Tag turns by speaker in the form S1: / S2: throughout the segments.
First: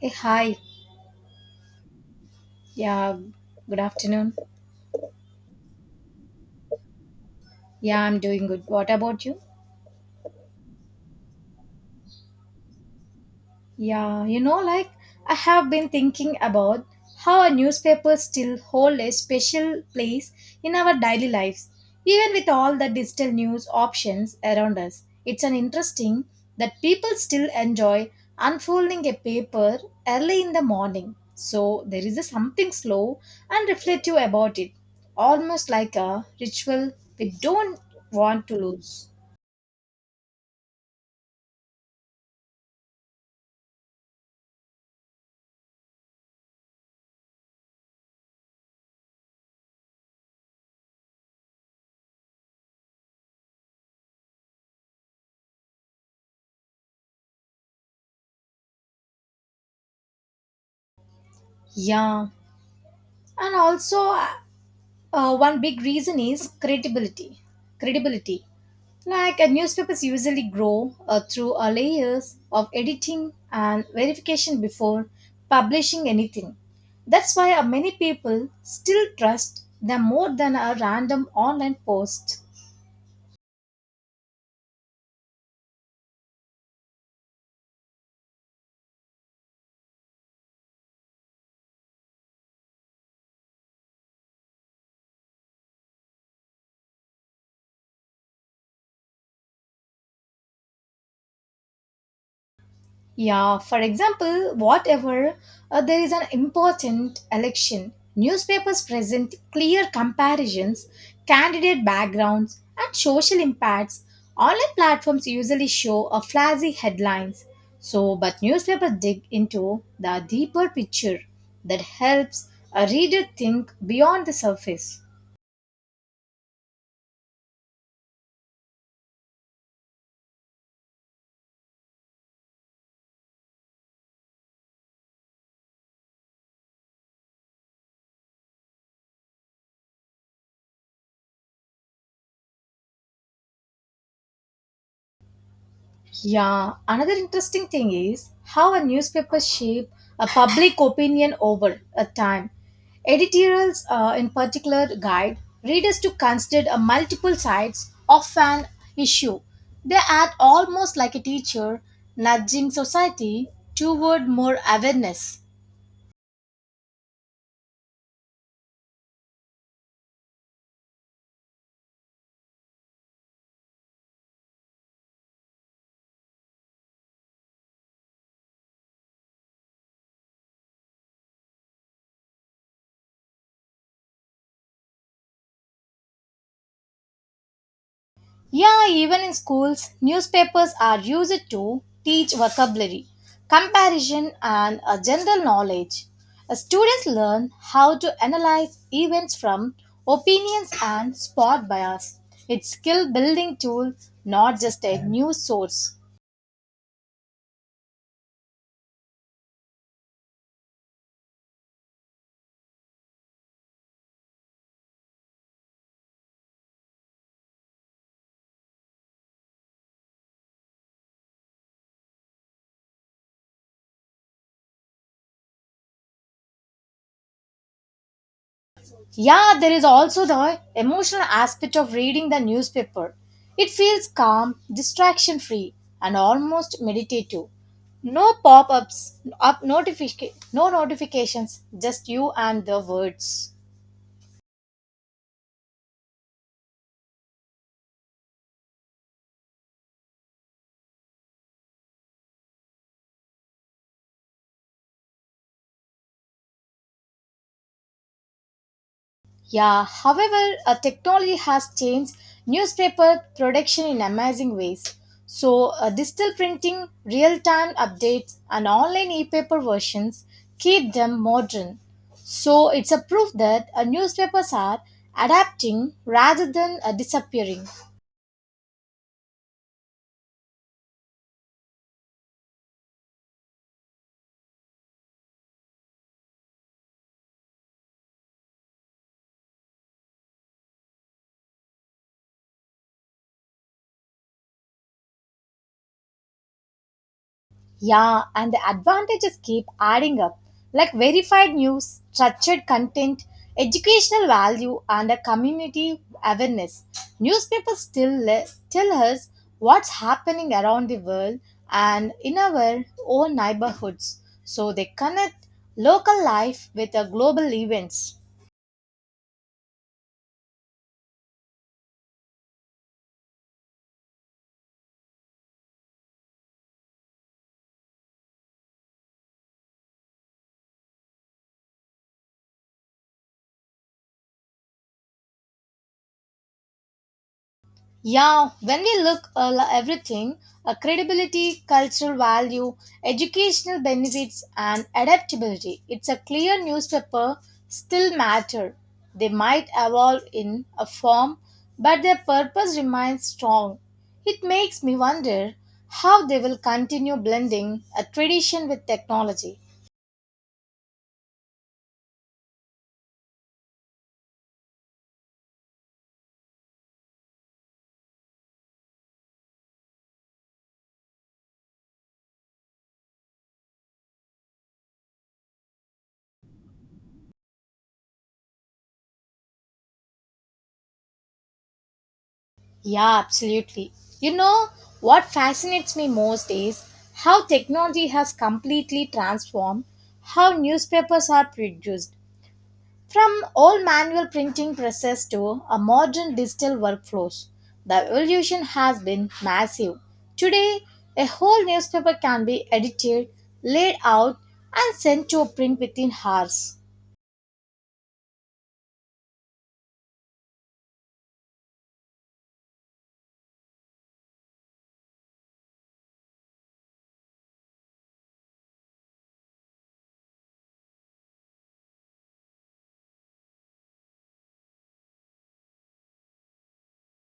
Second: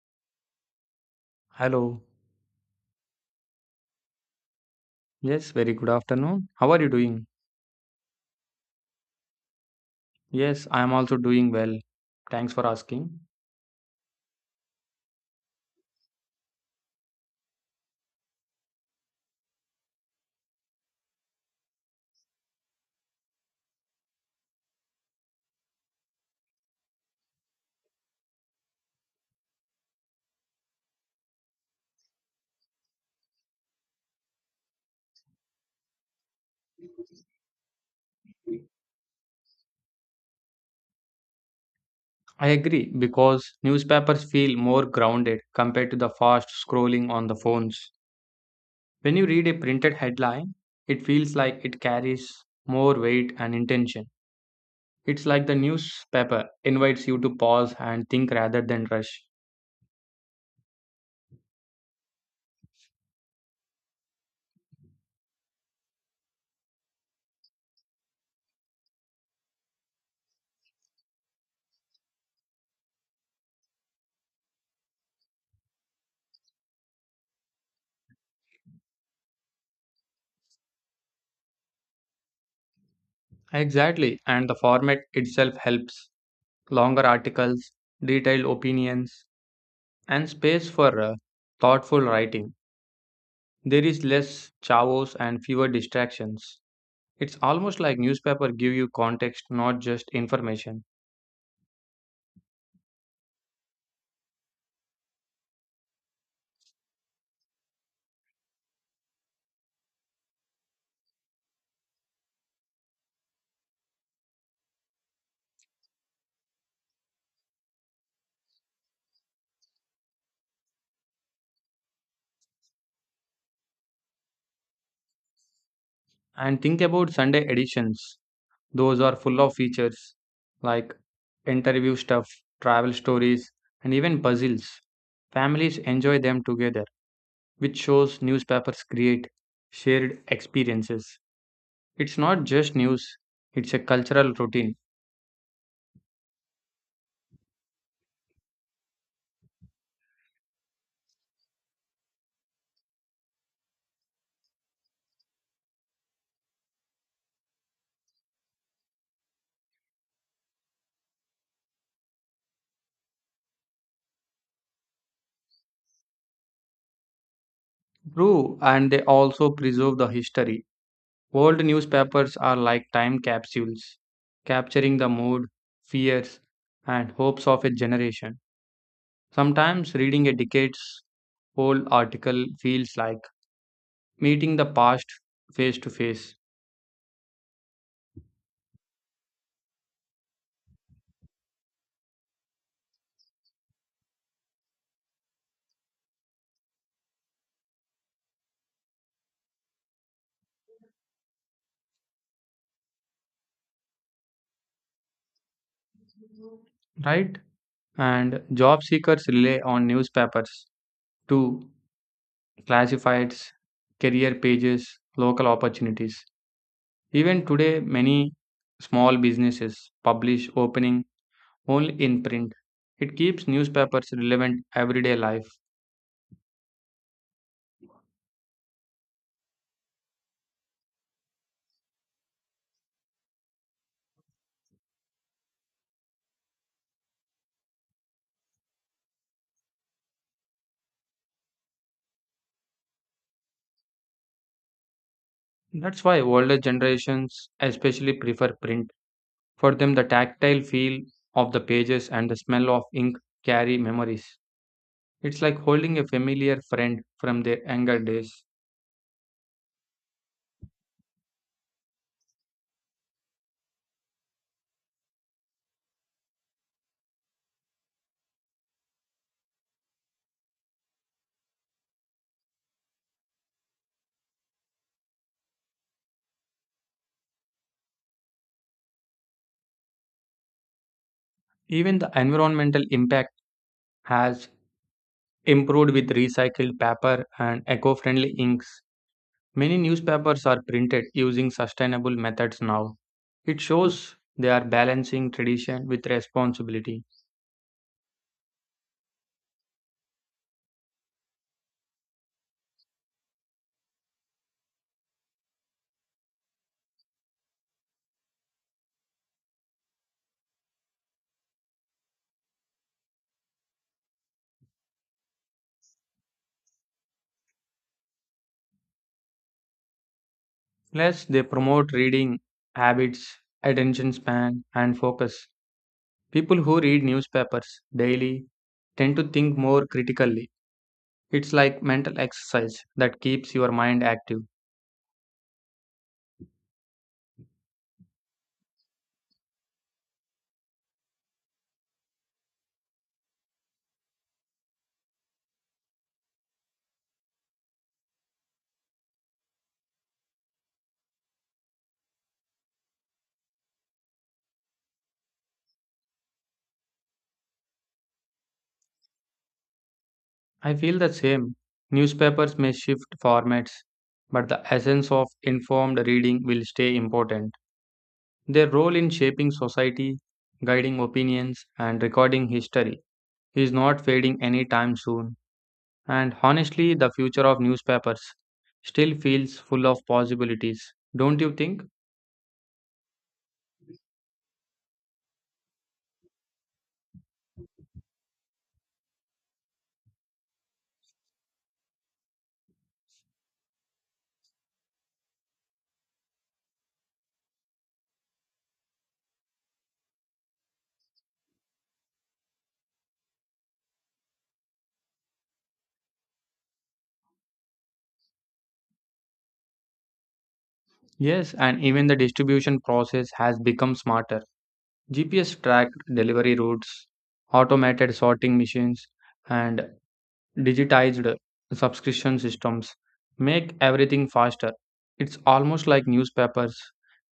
S1: Hey, hi.
S2: Hello.
S1: Yeah, good afternoon.
S2: Yes, very good afternoon. How are you doing?
S1: Yeah, I'm doing good. What about you?
S2: Yes, I am also doing well. Thanks for asking.
S1: Yeah, like I have been thinking about how our newspapers still hold a special place in our daily lives, even with all the digital news options around us. It's an interesting that people still enjoy unfolding a paper early in the morning. So there is a something slow and reflective about it, almost like a ritual we don't want to lose.
S2: I agree because newspapers feel more grounded compared to the fast scrolling on the phones. When you read a printed headline, it feels like it carries more weight and intention. It's like the newspaper invites you to pause and think rather than rush.
S1: Yeah, and also one big reason is credibility. Credibility, like newspapers usually grow through layers of editing and verification before publishing anything. That's why many people still trust them more than a random online post.
S2: Exactly, and the format itself helps. Longer articles, detailed opinions, and space for thoughtful writing. There is less chavos and fewer distractions. It's almost like newspaper give you context, not just information.
S1: Yeah, for example, whatever there is an important election, newspapers present clear comparisons, candidate backgrounds, and social impacts. Online platforms usually show a flashy headlines. But newspapers dig into the deeper picture that helps a reader think beyond the surface.
S2: And think about Sunday editions. Those are full of features like interview stuff, travel stories, and even puzzles. Families enjoy them together, which shows newspapers create shared experiences. It's not just news, it's a cultural routine.
S1: Yeah, another interesting thing is how a newspaper shape a public opinion over a time. Editorials, in particular, guide readers to consider a multiple sides of an issue. They act almost like a teacher nudging society toward more awareness.
S2: True, and they also preserve the history. Old newspapers are like time capsules, capturing the mood, fears, and hopes of a generation. Sometimes reading a decades old article feels like meeting the past face to face,
S1: Yeah, even in schools, newspapers are used to teach vocabulary, comparison, and a general knowledge. Students learn how to analyze events from opinions and spot bias. It's skill building tool, not just a news source.
S2: right? And job seekers rely on newspapers to classifieds, career pages, local opportunities. Even today, many small businesses publish opening only in print. It keeps newspapers relevant everyday life.
S1: Yeah, there is also the emotional aspect of reading the newspaper. It feels calm, distraction free, and almost meditative. No pop ups, no notifications, just you and the words.
S2: That's why older generations especially prefer print. For them, the tactile feel of the pages and the smell of ink carry memories. It's like holding a familiar friend from their younger days.
S1: Yeah, however, technology has changed newspaper production in amazing ways. So, digital printing, real time updates, and online e paper versions keep them modern. So, it's a proof that newspapers are adapting rather than disappearing.
S2: Even the environmental impact has improved with recycled paper and eco friendly inks. Many newspapers are printed using sustainable methods now. It shows they are balancing tradition with responsibility.
S1: Yeah, and the advantages keep adding up, like verified news, structured content, educational value, and a community awareness. Newspapers tell us what's happening around the world and in our own neighborhoods, so they connect local life with the global events.
S2: Plus, they promote reading habits, attention span, and focus. People who read newspapers daily tend to think more critically. It's like mental exercise that keeps your mind active.
S1: Yeah, when we look at everything, credibility, cultural value, educational benefits, and adaptability, it's a clear newspaper still matter. They might evolve in a form, but their purpose remains strong. It makes me wonder how they will continue blending a tradition with technology.
S2: I feel the same. Newspapers may shift formats, but the essence of informed reading will stay important. Their role in shaping society, guiding opinions, and recording history is not fading anytime soon. And honestly, the future of newspapers still feels full of possibilities, don't you think?
S1: Yeah, absolutely. You know, what fascinates me most is how technology has completely transformed how newspapers are produced. From old manual printing presses to a modern digital workflows, the evolution has been massive. Today, a whole newspaper can be edited, laid out, and sent to print within hours.
S2: Yes, and even the distribution process has become smarter. GPS tracked delivery routes, automated sorting machines, and digitized subscription systems make everything faster. It's almost like newspapers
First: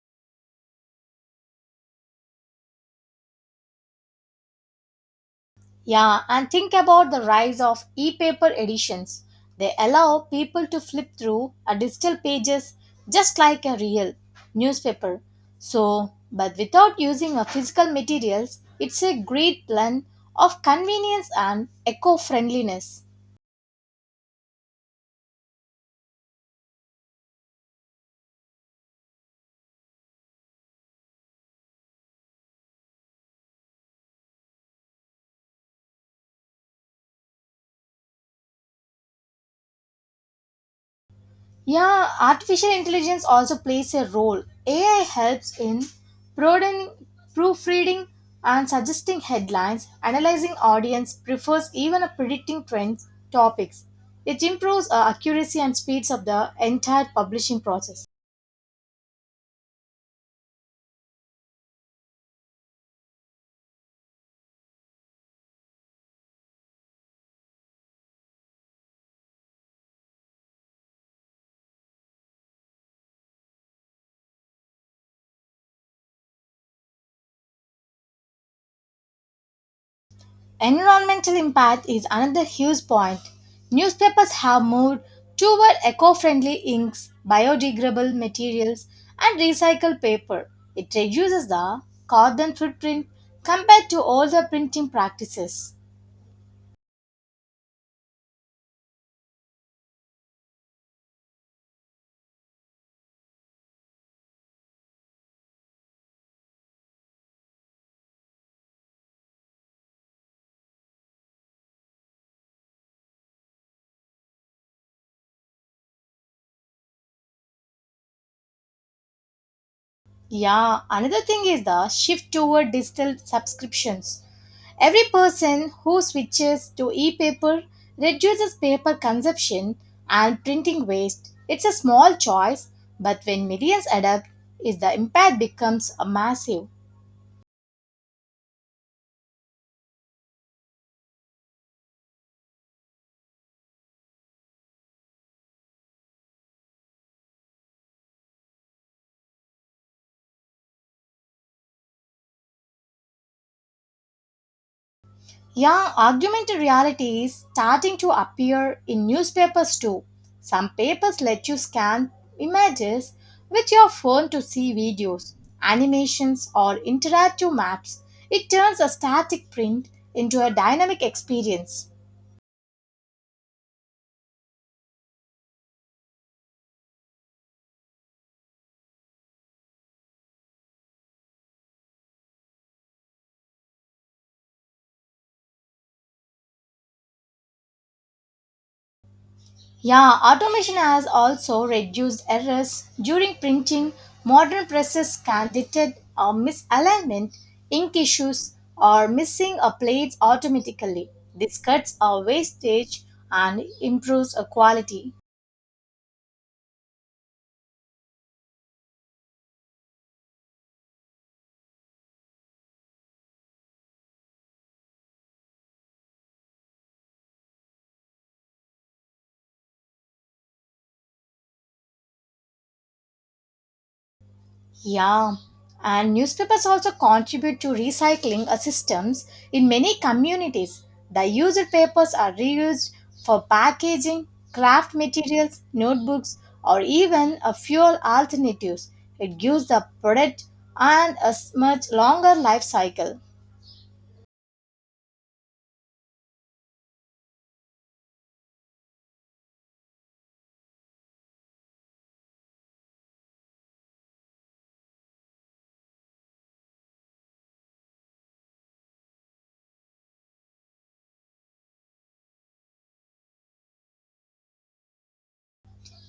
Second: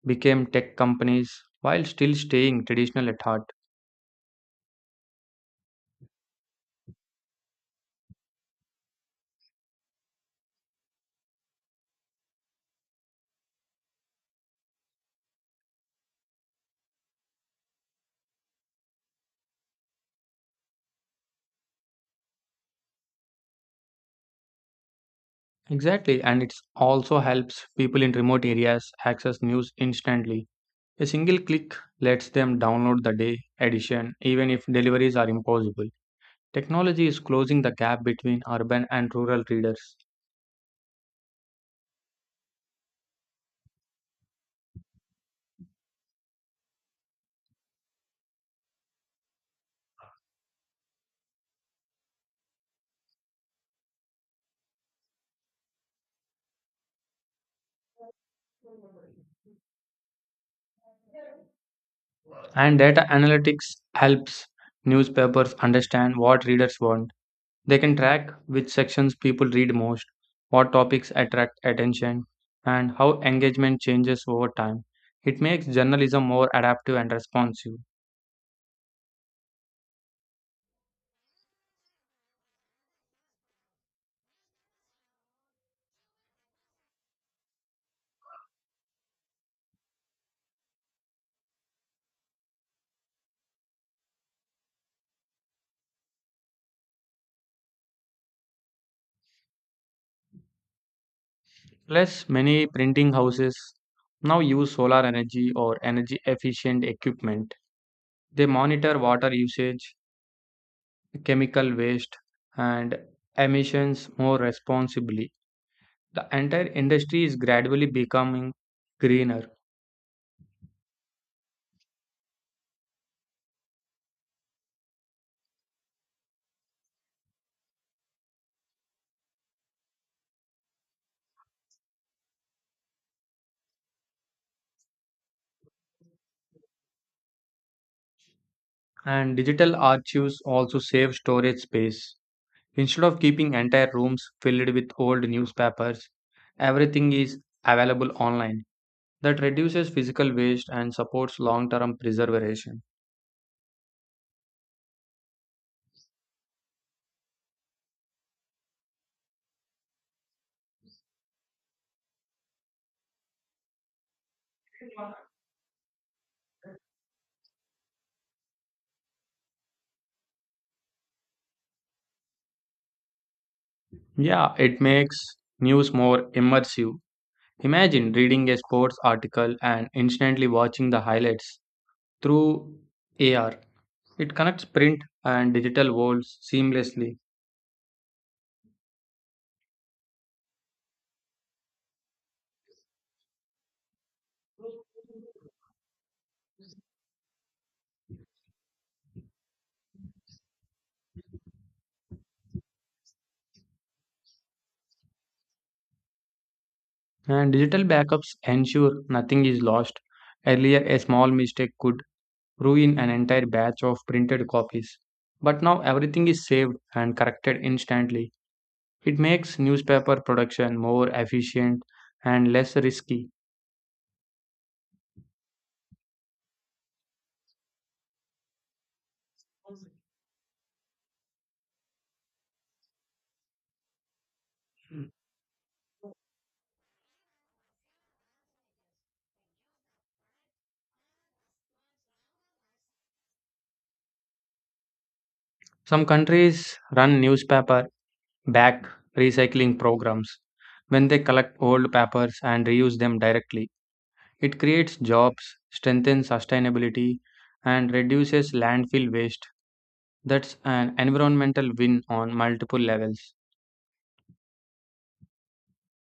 S2: became tech companies while still staying traditional at heart.
S1: Yeah, and think about the rise of e paper editions. They allow people to flip through a digital pages just like a real newspaper. But without using a physical materials, it's a great blend of convenience and eco friendliness.
S2: Exactly, and it also helps people in remote areas access news instantly. A single click lets them download the day edition even if deliveries are impossible. Technology is closing the gap between urban and rural readers.
S1: Yeah, artificial intelligence also plays a role. AI helps in broadening- proofreading and suggesting headlines, analyzing audience prefers even a predicting trends topics. It improves accuracy and speeds up the entire publishing process.
S2: And data analytics helps newspapers understand what readers want. They can track which sections people read most, what topics attract attention, and how engagement changes over time. It makes journalism more adaptive and responsive.
S1: Environmental impact is another huge point. Newspapers have moved toward eco friendly inks, biodegradable materials, and recycled paper. It reduces the carbon footprint compared to older printing practices.
S2: Plus, many printing houses now use solar energy or energy efficient equipment. They monitor water usage, chemical waste, and emissions more responsibly. The entire industry is gradually becoming greener.
S1: Yeah, another thing is the shift toward digital subscriptions. Every person who switches to e paper reduces paper consumption and printing waste. It's a small choice, but when millions adapt, is the impact becomes a massive.
S2: And digital archives also save storage space. Instead of keeping entire rooms filled with old newspapers, everything is available online. That reduces physical waste and supports long term preservation.
S1: Yeah, augmented reality is starting to appear in newspapers too. Some papers let you scan images with your phone to see videos, animations, or interactive maps. It turns a static print into a dynamic experience.
S2: Yeah, it makes news more immersive. Imagine reading a sports article and instantly watching the highlights through AR. It connects print and digital worlds seamlessly,
S1: Yeah, automation has also reduced errors during printing. Modern presses can detect a misalignment, ink issues, or missing a plates automatically. This cuts our wastage and improves a quality.
S2: and digital backups ensure nothing is lost. Earlier, a small mistake could ruin an entire batch of printed copies. But now everything is saved and corrected instantly. It makes newspaper production more efficient and less risky.
S1: Yeah, and newspapers also contribute to recycling systems in many communities. The used papers are reused for packaging, craft materials, notebooks, or even fuel alternatives. It gives the product and much longer life cycle.
S2: Some countries run newspaper back recycling programs when they collect old papers and reuse them directly. It creates jobs, strengthens sustainability, and reduces landfill waste. That's an environmental win on multiple levels.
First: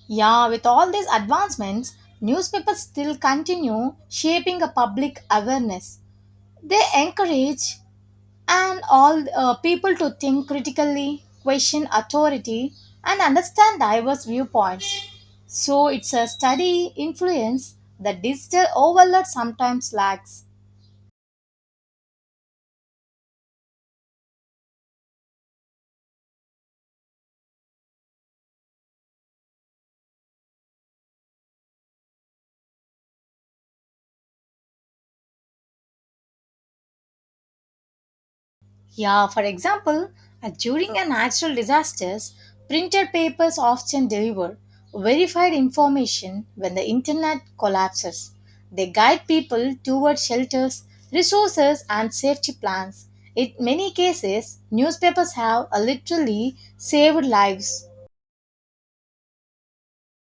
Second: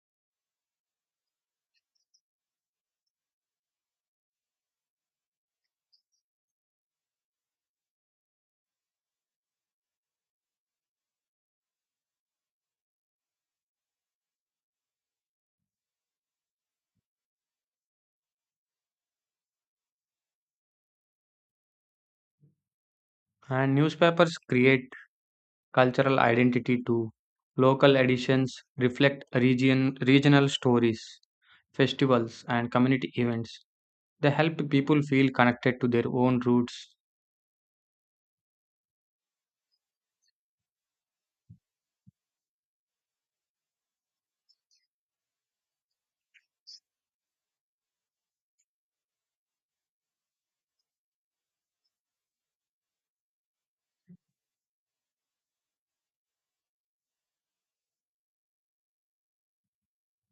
S1: Yeah, with all these advancements, newspapers still continue shaping a public awareness. They encourage and all people to think critically, question authority, and understand diverse viewpoints. So it's a study influence that digital overload sometimes lacks.
S2: And newspapers create cultural identity too. Local editions reflect region, regional stories, festivals, and community events. They help people feel connected to their own roots.
S1: Yeah, for example, during a natural disasters, printed papers often deliver verified information when the internet collapses. They guide people toward shelters, resources, and safety plans. In many cases, newspapers have literally saved lives.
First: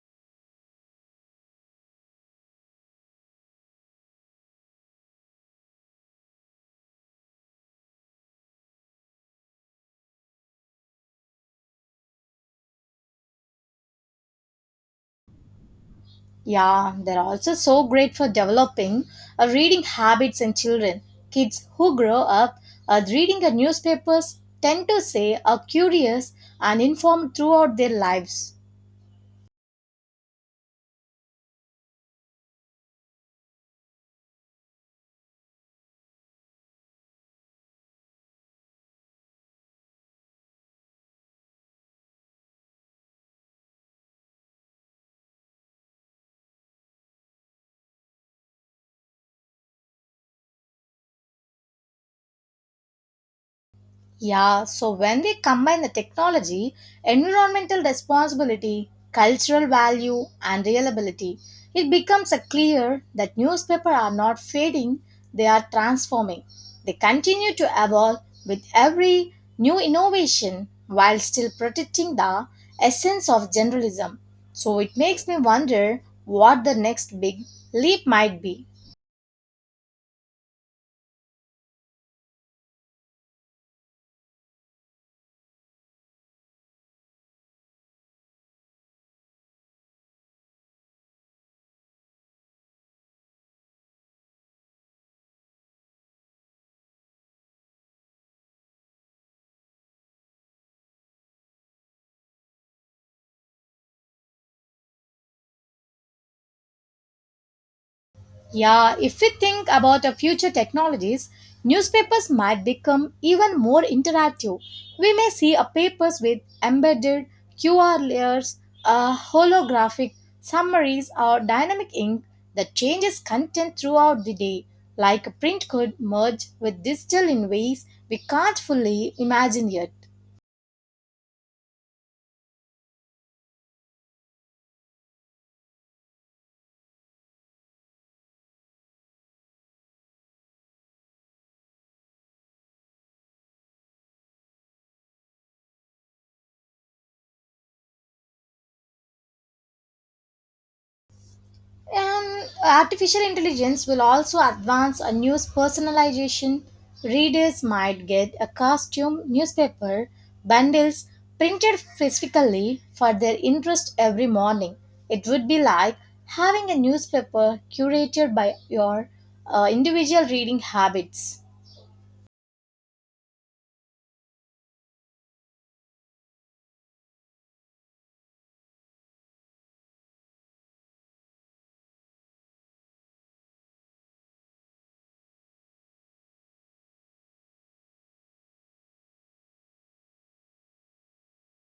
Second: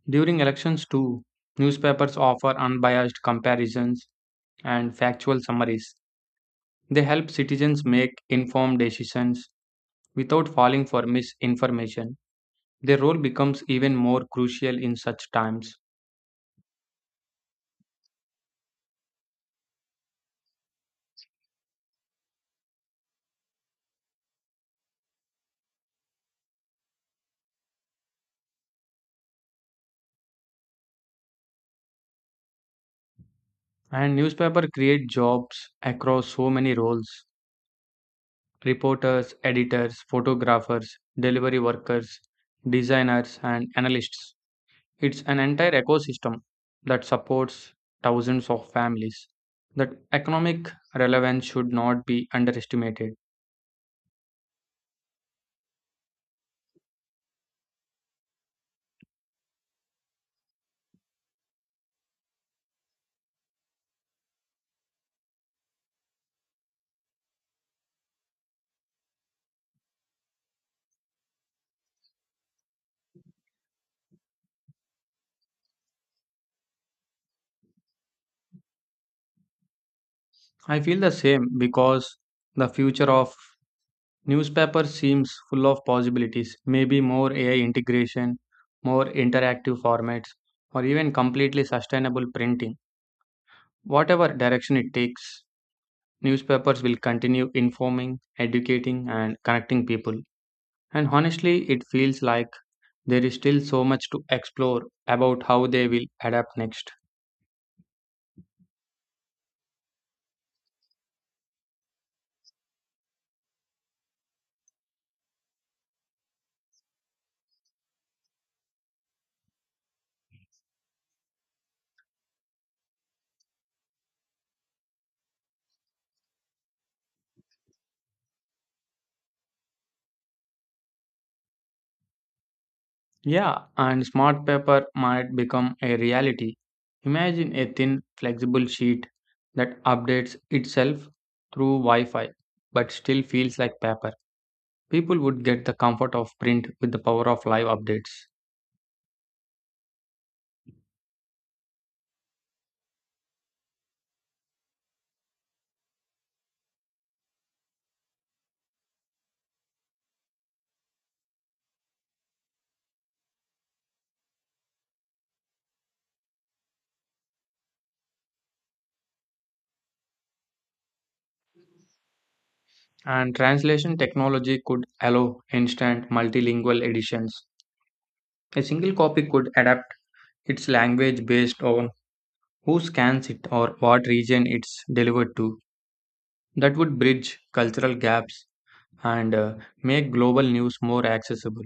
S2: During elections, too, newspapers offer unbiased comparisons and factual summaries. They help citizens make informed decisions without falling for misinformation. Their role becomes even more crucial in such times.
S1: Yeah, they're also so great for developing reading habits in children. Kids who grow up reading the newspapers tend to say are curious and informed throughout their lives.
S2: And newspapers create jobs across so many roles reporters, editors, photographers, delivery workers, designers, and analysts. It's an entire ecosystem that supports thousands of families. That economic relevance should not be underestimated.
S1: Yeah, so when we combine the technology, environmental responsibility, cultural value, and reliability, it becomes a clear that newspapers are not fading, they are transforming. They continue to evolve with every new innovation while still protecting the essence of journalism. So it makes me wonder what the next big leap might be.
S2: I feel the same because the future of newspaper seems full of possibilities. Maybe more AI integration, more interactive formats, or even completely sustainable printing. Whatever direction it takes, newspapers will continue informing, educating, and connecting people. And honestly, it feels like there is still so much to explore about how they will adapt next.
S1: Yeah, if we think about our future technologies, newspapers might become even more interactive. We may see a papers with embedded QR layers, holographic summaries, or dynamic ink that changes content throughout the day, like print could merge with digital in ways we can't fully imagine yet.
S2: Yeah, and smart paper might become a reality. Imagine a thin, flexible sheet that updates itself through Wi Fi but still feels like paper. People would get the comfort of print with the power of live updates.
S1: Artificial intelligence will also advance a news personalization. Readers might get a costume, newspaper, bundles printed specifically for their interest every morning. It would be like having a newspaper curated by your individual reading habits.
S2: And translation technology could allow instant multilingual editions. A single copy could adapt its language based on who scans it or what region it's delivered to. That would bridge cultural gaps and make global news more accessible.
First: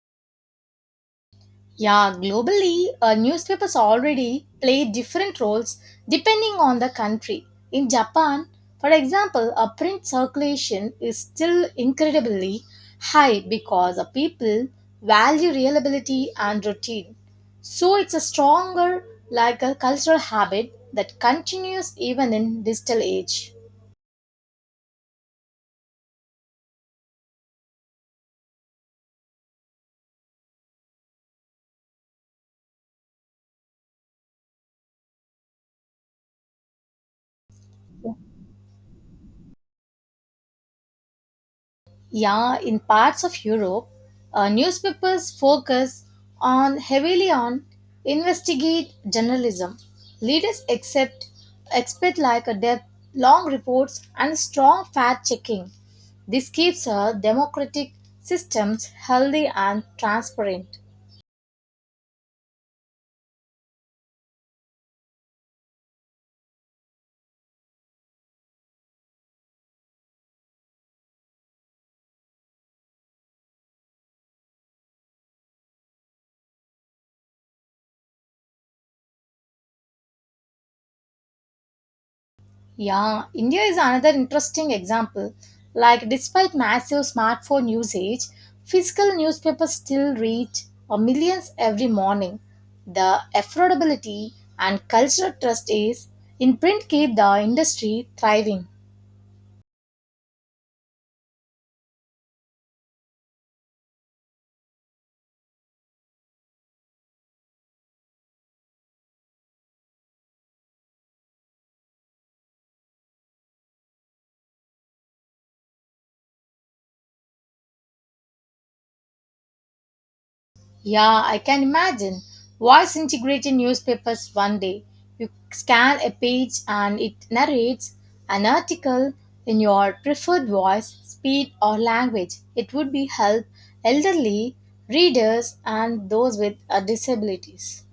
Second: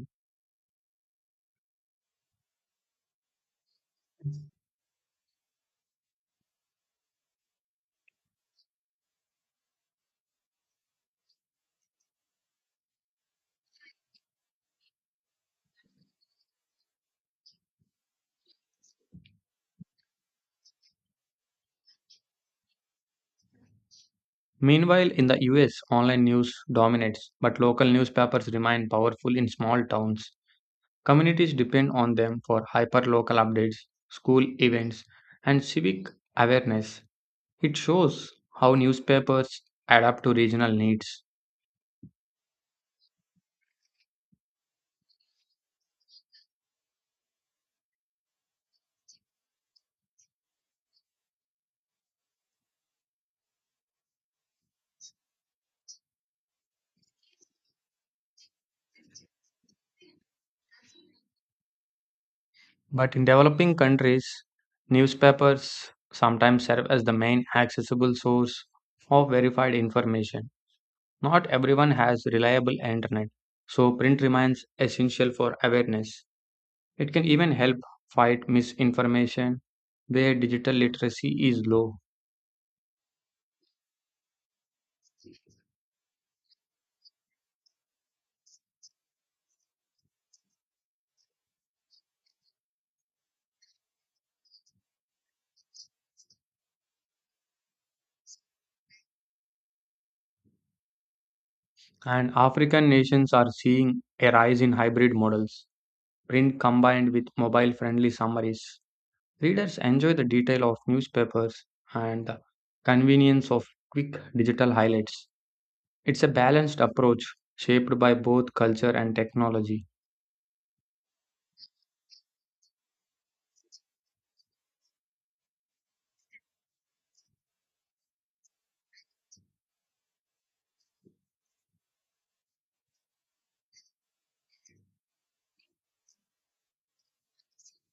S1: Yeah, globally, newspapers already play different roles depending on the country. In Japan, for example, a print circulation is still incredibly high because the people value reliability and routine. So it's a stronger, like a cultural habit that continues even in digital age.
S2: Meanwhile, in the US, online news dominates, but local newspapers remain powerful in small towns. Communities depend on them for hyper-local updates, school events, and civic awareness. It shows how newspapers adapt to regional needs.
S1: Yeah, in parts of Europe, newspapers focus on heavily on investigate journalism. Leaders accept expect like a depth, long reports, and strong fact checking. This keeps our democratic systems healthy and transparent.
S2: But in developing countries, newspapers sometimes serve as the main accessible source of verified information. Not everyone has reliable internet, so print remains essential for awareness. It can even help fight misinformation where digital literacy is low.
S1: Yeah, India is another interesting example. Like, despite massive smartphone usage, physical newspapers still reach millions every morning. The affordability and cultural trust is in print keep the industry thriving.
S2: And African nations are seeing a rise in hybrid models, print combined with mobile friendly summaries. Readers enjoy the detail of newspapers and the convenience of quick digital highlights. It's a balanced approach shaped by both culture and technology.
S1: Yeah, I can imagine. Voice integrated newspapers one day. You scan a page and it narrates an article in your preferred voice, speed, or language. It would be help elderly readers and those with disabilities.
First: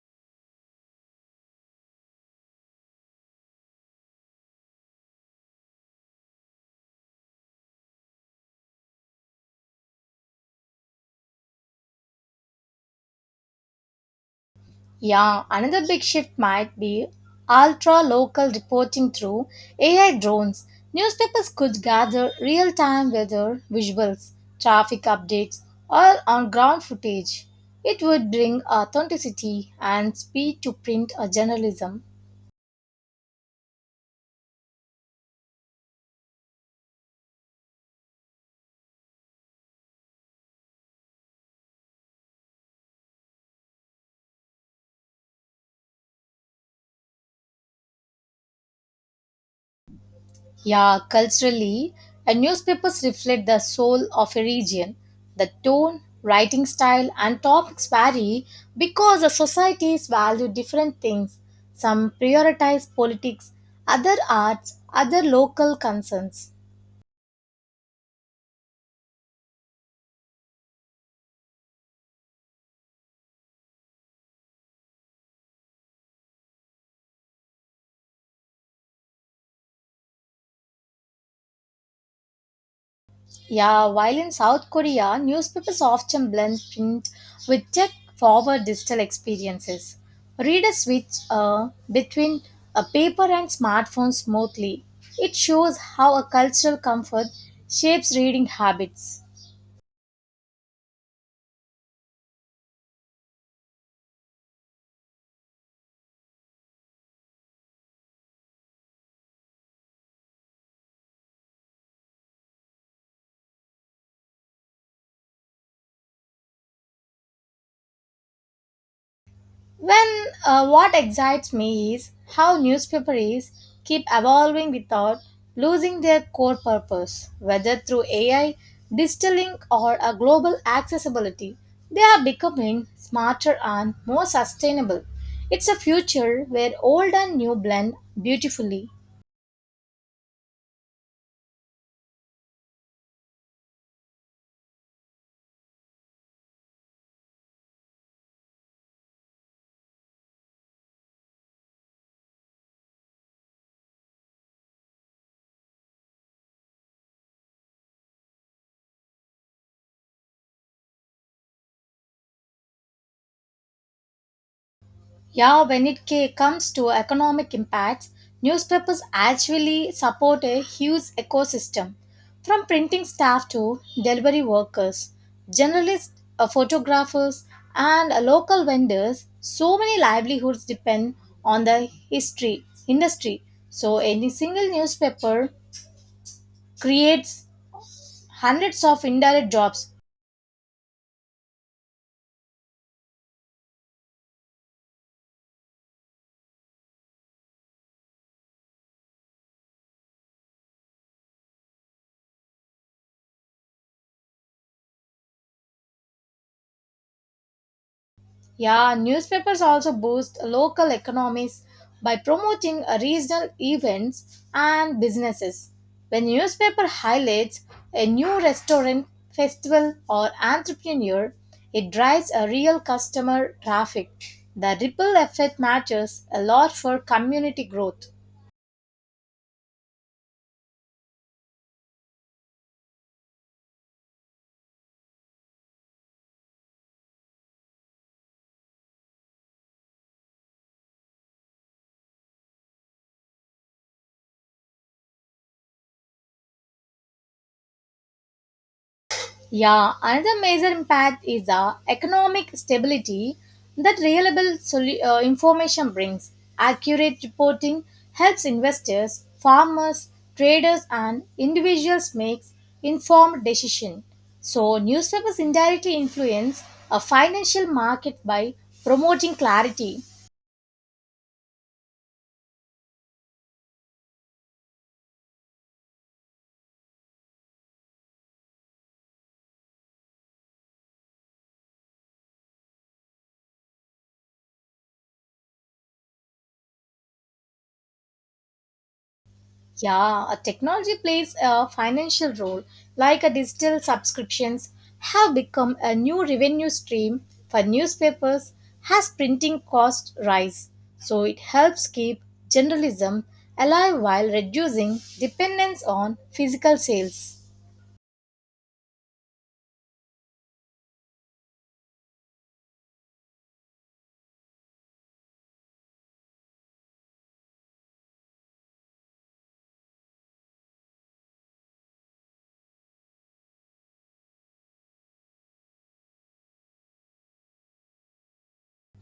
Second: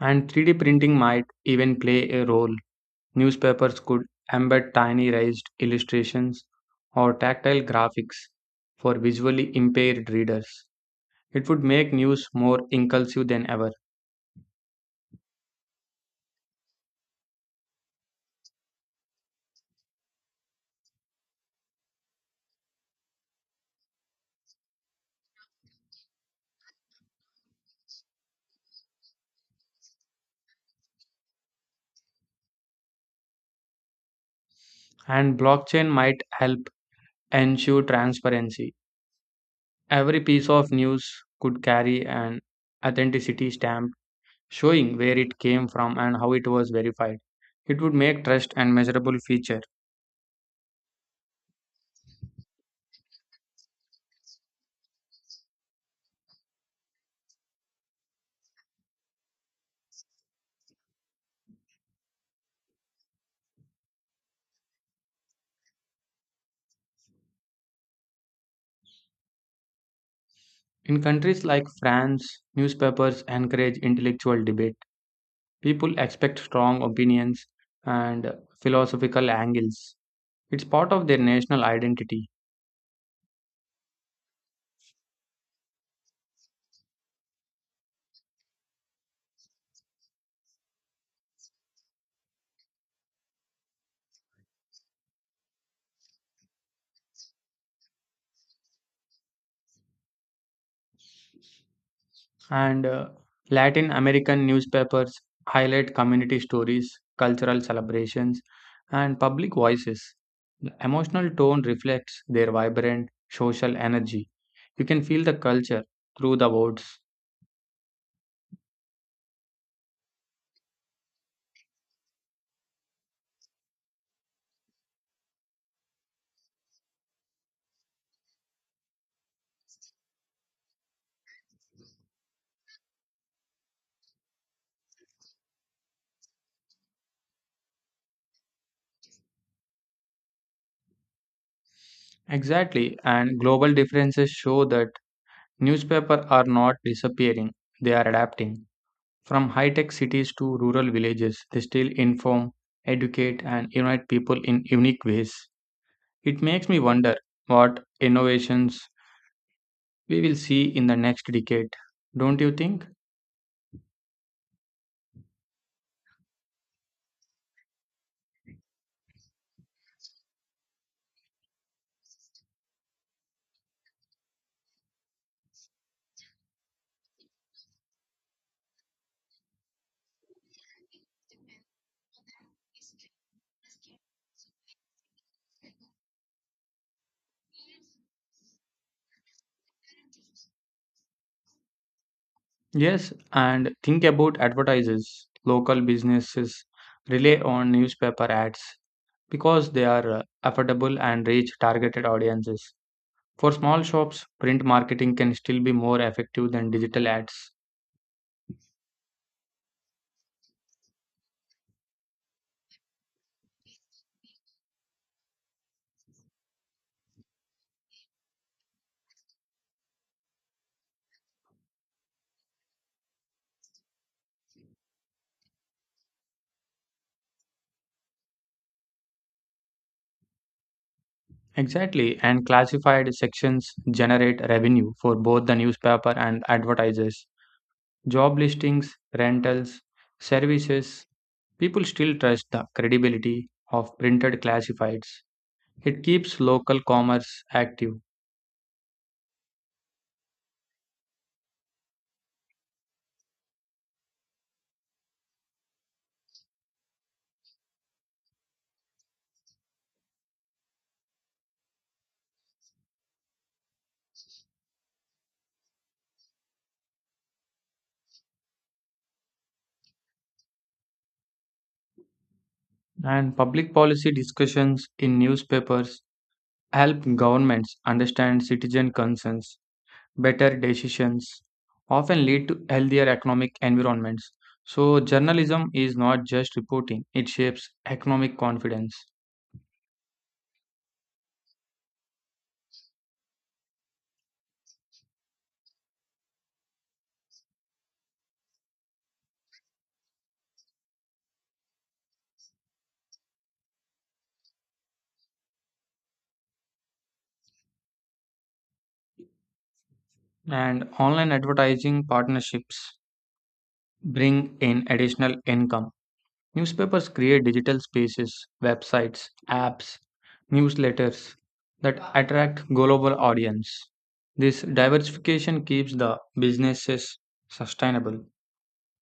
S2: And 3D printing might even play a role. Newspapers could embed tiny raised illustrations or tactile graphics for visually impaired readers. It would make news more inclusive than ever.
S1: Yeah, another big shift might be ultra local reporting through AI drones. Newspapers could gather real time weather visuals, traffic updates, or on ground footage. It would bring authenticity and speed to print journalism.
S2: And blockchain might help ensure transparency. Every piece of news could carry an authenticity stamp showing where it came from and how it was verified. It would make trust and measurable feature.
S1: Yeah, culturally, newspapers reflect the soul of a region. The tone, writing style, and topics vary because the societies value different things. Some prioritize politics, other arts, other local concerns.
S2: In countries like France, newspapers encourage intellectual debate. People expect strong opinions and philosophical angles. It's part of their national identity.
S1: Yeah, while in South Korea, newspapers often blend print with tech forward digital experiences. Readers switch between a paper and smartphone smoothly. It shows how a cultural comfort shapes reading habits.
S2: And Latin American newspapers highlight community stories, cultural celebrations, and public voices. The emotional tone reflects their vibrant social energy. You can feel the culture through the words.
S1: When What excites me is how newspapers keep evolving without losing their core purpose, whether through AI, digital ink, or a global accessibility. They are becoming smarter and more sustainable. It's a future where old and new blend beautifully.
S2: Exactly, and global differences show that newspapers are not disappearing, they are adapting. From high tech cities to rural villages, they still inform, educate, and unite people in unique ways. It makes me wonder what innovations we will see in the next decade. Don't you think?
S1: Yeah, when it comes to economic impacts, newspapers actually support a huge ecosystem from printing staff to delivery workers, journalists, photographers, and local vendors. So many livelihoods depend on the history industry. So any single newspaper creates hundreds of indirect jobs.
S2: Yes, and think about advertisers. Local businesses rely on newspaper ads because they are affordable and reach targeted audiences. For small shops, print marketing can still be more effective than digital ads.
S1: Yeah, newspapers also boost local economies by promoting regional events and businesses. When newspaper highlights a new restaurant, festival, or entrepreneur, it drives a real customer traffic. The ripple effect matters a lot for community growth.
S2: Exactly, and classified sections generate revenue for both the newspaper and advertisers. Job listings, rentals, services. People still trust the credibility of printed classifieds. It keeps local commerce active.
S1: Yeah, another major impact is the economic stability that reliable information brings. Accurate reporting helps investors, farmers, traders, and individuals make informed decisions. So, newspapers indirectly influence a financial market by promoting clarity.
S2: And public policy discussions in newspapers help governments understand citizen concerns. Better decisions often lead to healthier economic environments. So, journalism is not just reporting, it shapes economic confidence.
S1: Yeah, a technology plays a financial role, like a digital subscriptions have become a new revenue stream for newspapers as printing costs rise. So it helps keep journalism alive while reducing dependence on physical sales.
S2: And online advertising partnerships bring in additional income. Newspapers create digital spaces, websites, apps, newsletters that attract global audience. This diversification keeps the businesses sustainable.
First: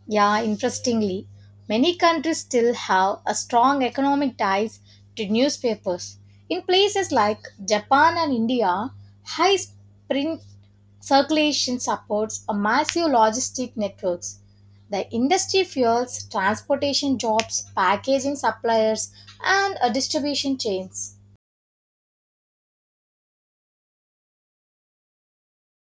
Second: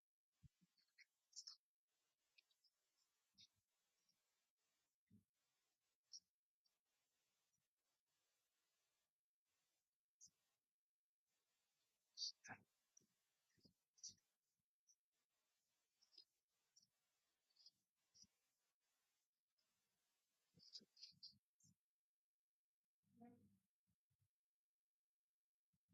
S1: Yeah, interestingly, many countries still have a strong economic ties to newspapers. In places like Japan and India, high print circulation supports a massive logistic networks. The industry fuels transportation jobs, packaging suppliers, and distribution chains.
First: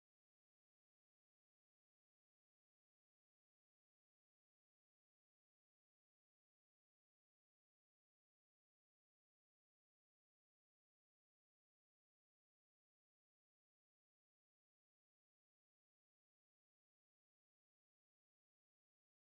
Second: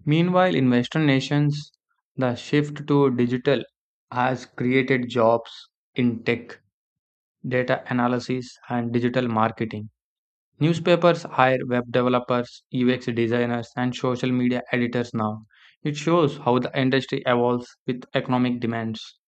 S2: Meanwhile, in Western nations, the shift to digital has created jobs in tech, data analysis, and digital marketing. Newspapers hire web developers, UX designers, and social media editors now. It shows how the industry evolves with economic demands.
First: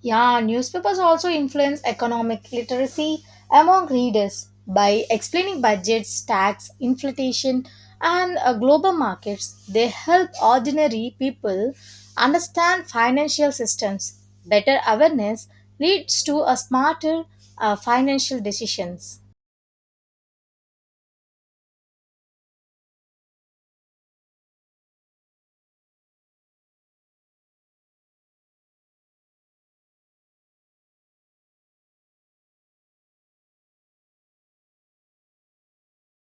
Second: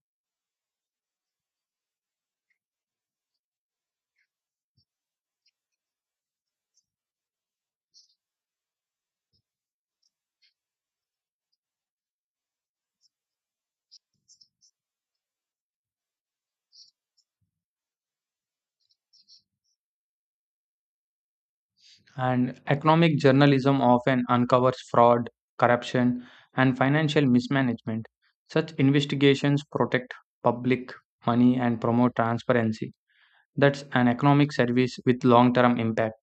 S1: Yeah, newspapers also influence economic literacy among readers by explaining budgets, tax, inflation, and global markets. They help ordinary people understand financial systems. Better awareness leads to a smarter financial decisions.
S2: And economic journalism often uncovers fraud, corruption, and financial mismanagement. Such investigations protect public money and promote transparency. That's an economic service with long term impact.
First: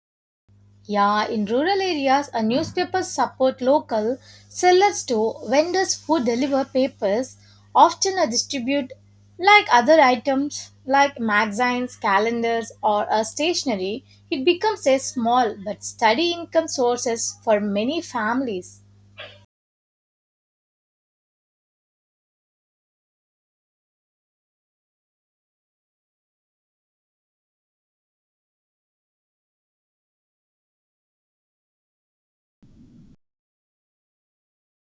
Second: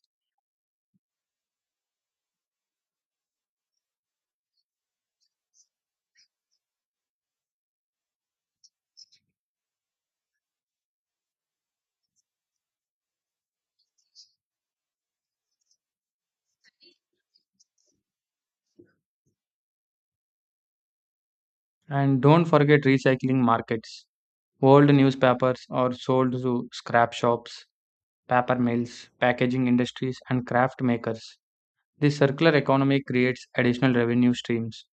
S1: Yeah, in rural areas, a newspapers support local sellers too. Vendors who deliver papers often are distribute like other items like magazines, calendars, or a stationery. It becomes a small but steady income sources for many families.
S2: And don't forget recycling markets. Old newspapers are sold to scrap shops, paper mills, packaging industries, and craft makers. This circular economy creates additional revenue streams.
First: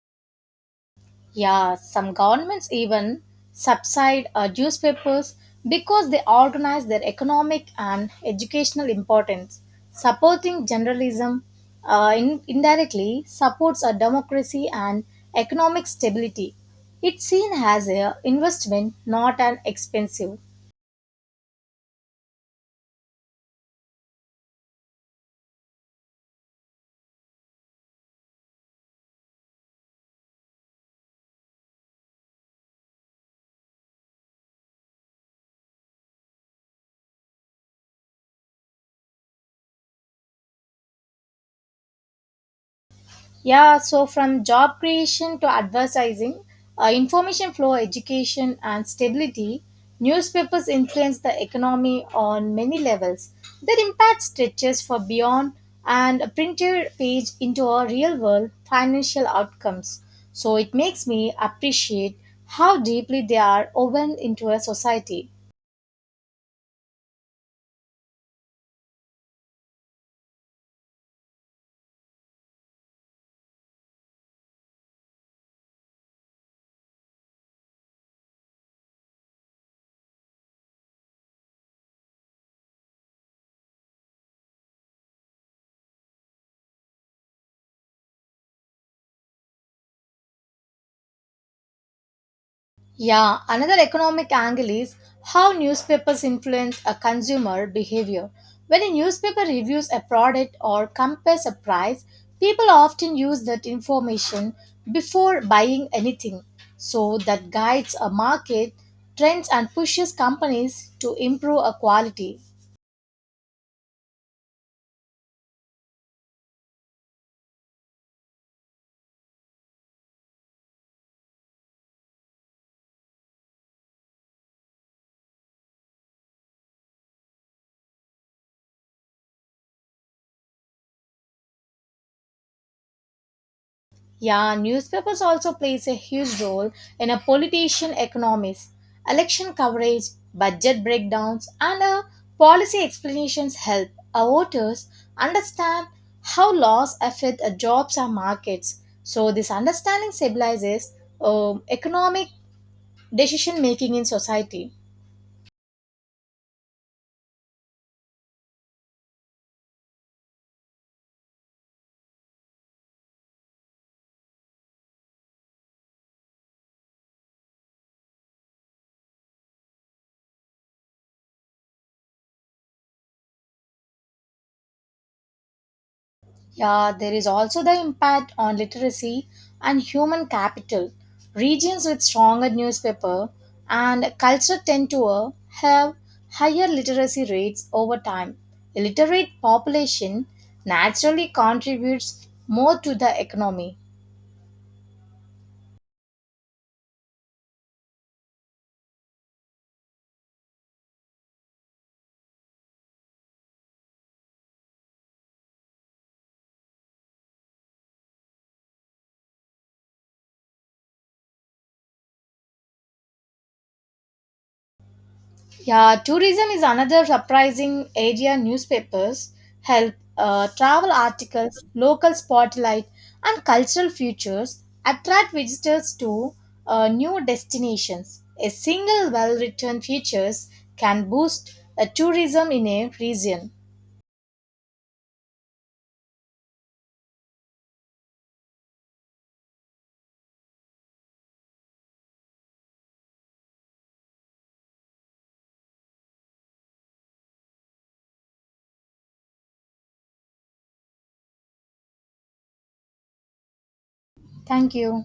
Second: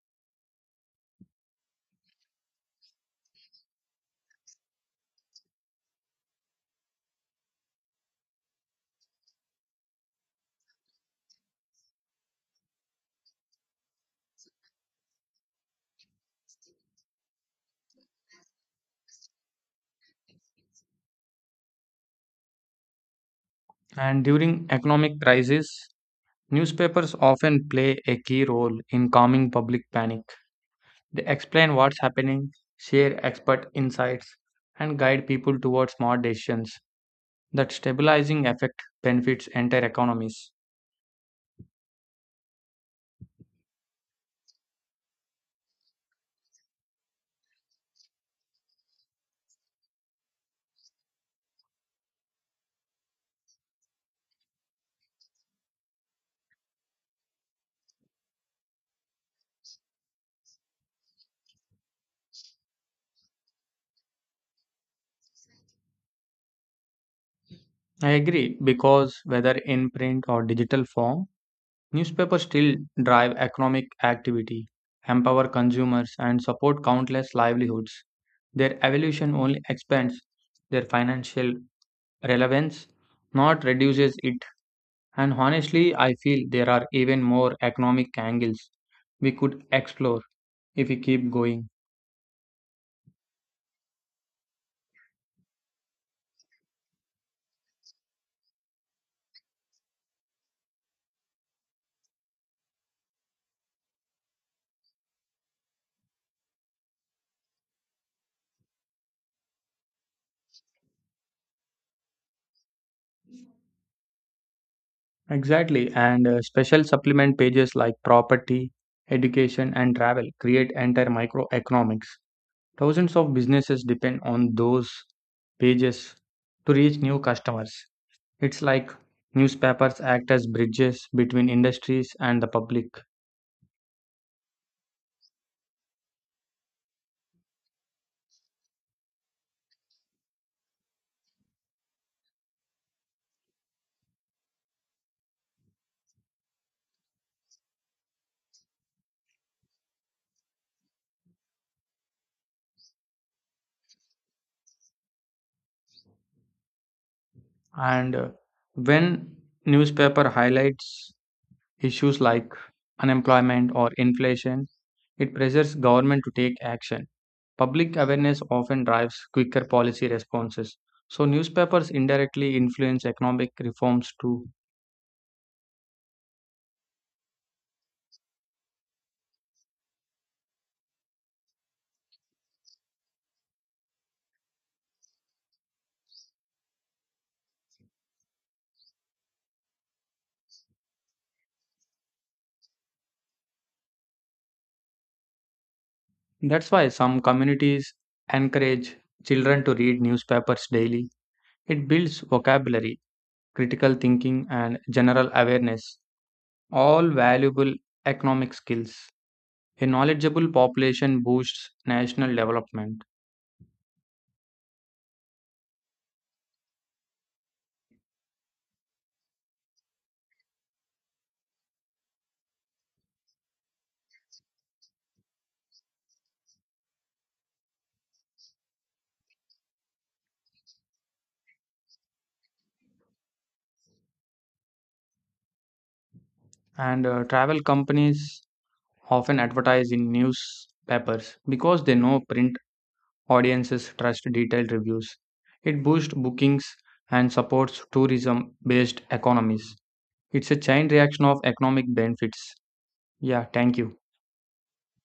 S1: Yeah, some governments even subsidize newspapers because they organize their economic and educational importance. Supporting journalism indirectly supports a democracy and economic stability. It's seen as an investment, not an expensive.
S2: And during economic crises, newspapers often play a key role in calming public panic. They explain what's happening, share expert insights, and guide people towards smart decisions. That stabilizing effect benefits entire economies.
S1: Yeah, so from job creation to advertising, information flow, education, and stability, newspapers influence the economy on many levels. Their impact stretches for beyond and a printed page into our real world financial outcomes. So it makes me appreciate how deeply they are woven into a society.
S2: I agree because whether in print or digital form, newspapers still drive economic activity, empower consumers, and support countless livelihoods. Their evolution only expands their financial relevance, not reduces it. And honestly, I feel there are even more economic angles we could explore if we keep going.
S1: Yeah, another economic angle is how newspapers influence a consumer behavior. When a newspaper reviews a product or compares a price, people often use that information before buying anything. So that guides a market trends and pushes companies to improve a quality.
S2: Exactly, and special supplement pages like property, education, and travel create entire microeconomics. Thousands of businesses depend on those pages to reach new customers. It's like newspapers act as bridges between industries and the public.
S1: Yeah, newspapers also plays a huge role in a politician economies. Election coverage, budget breakdowns, and policy explanations help our voters understand how laws affect jobs and markets. So this understanding stabilizes economic decision making in society.
S2: And when newspaper highlights issues like unemployment or inflation, it pressures government to take action. Public awareness often drives quicker policy responses. So newspapers indirectly influence economic reforms too.
S1: Yeah, there is also the impact on literacy and human capital. Regions with stronger newspaper and culture tend to have higher literacy rates over time. Illiterate population naturally contributes more to the economy.
S2: That's why some communities encourage children to read newspapers daily. It builds vocabulary, critical thinking and general awareness, all valuable economic skills. A knowledgeable population boosts national development.
S1: Yeah, tourism is another surprising area. Newspapers help travel articles, local spotlight, and cultural features attract visitors to new destinations. A single well written features can boost tourism in a region.
S2: And travel companies often advertise in newspapers because they know print audiences trust detailed reviews. It boosts bookings and supports tourism based economies. It's a chain reaction of economic benefits. Yeah, thank you.
S1: Thank you.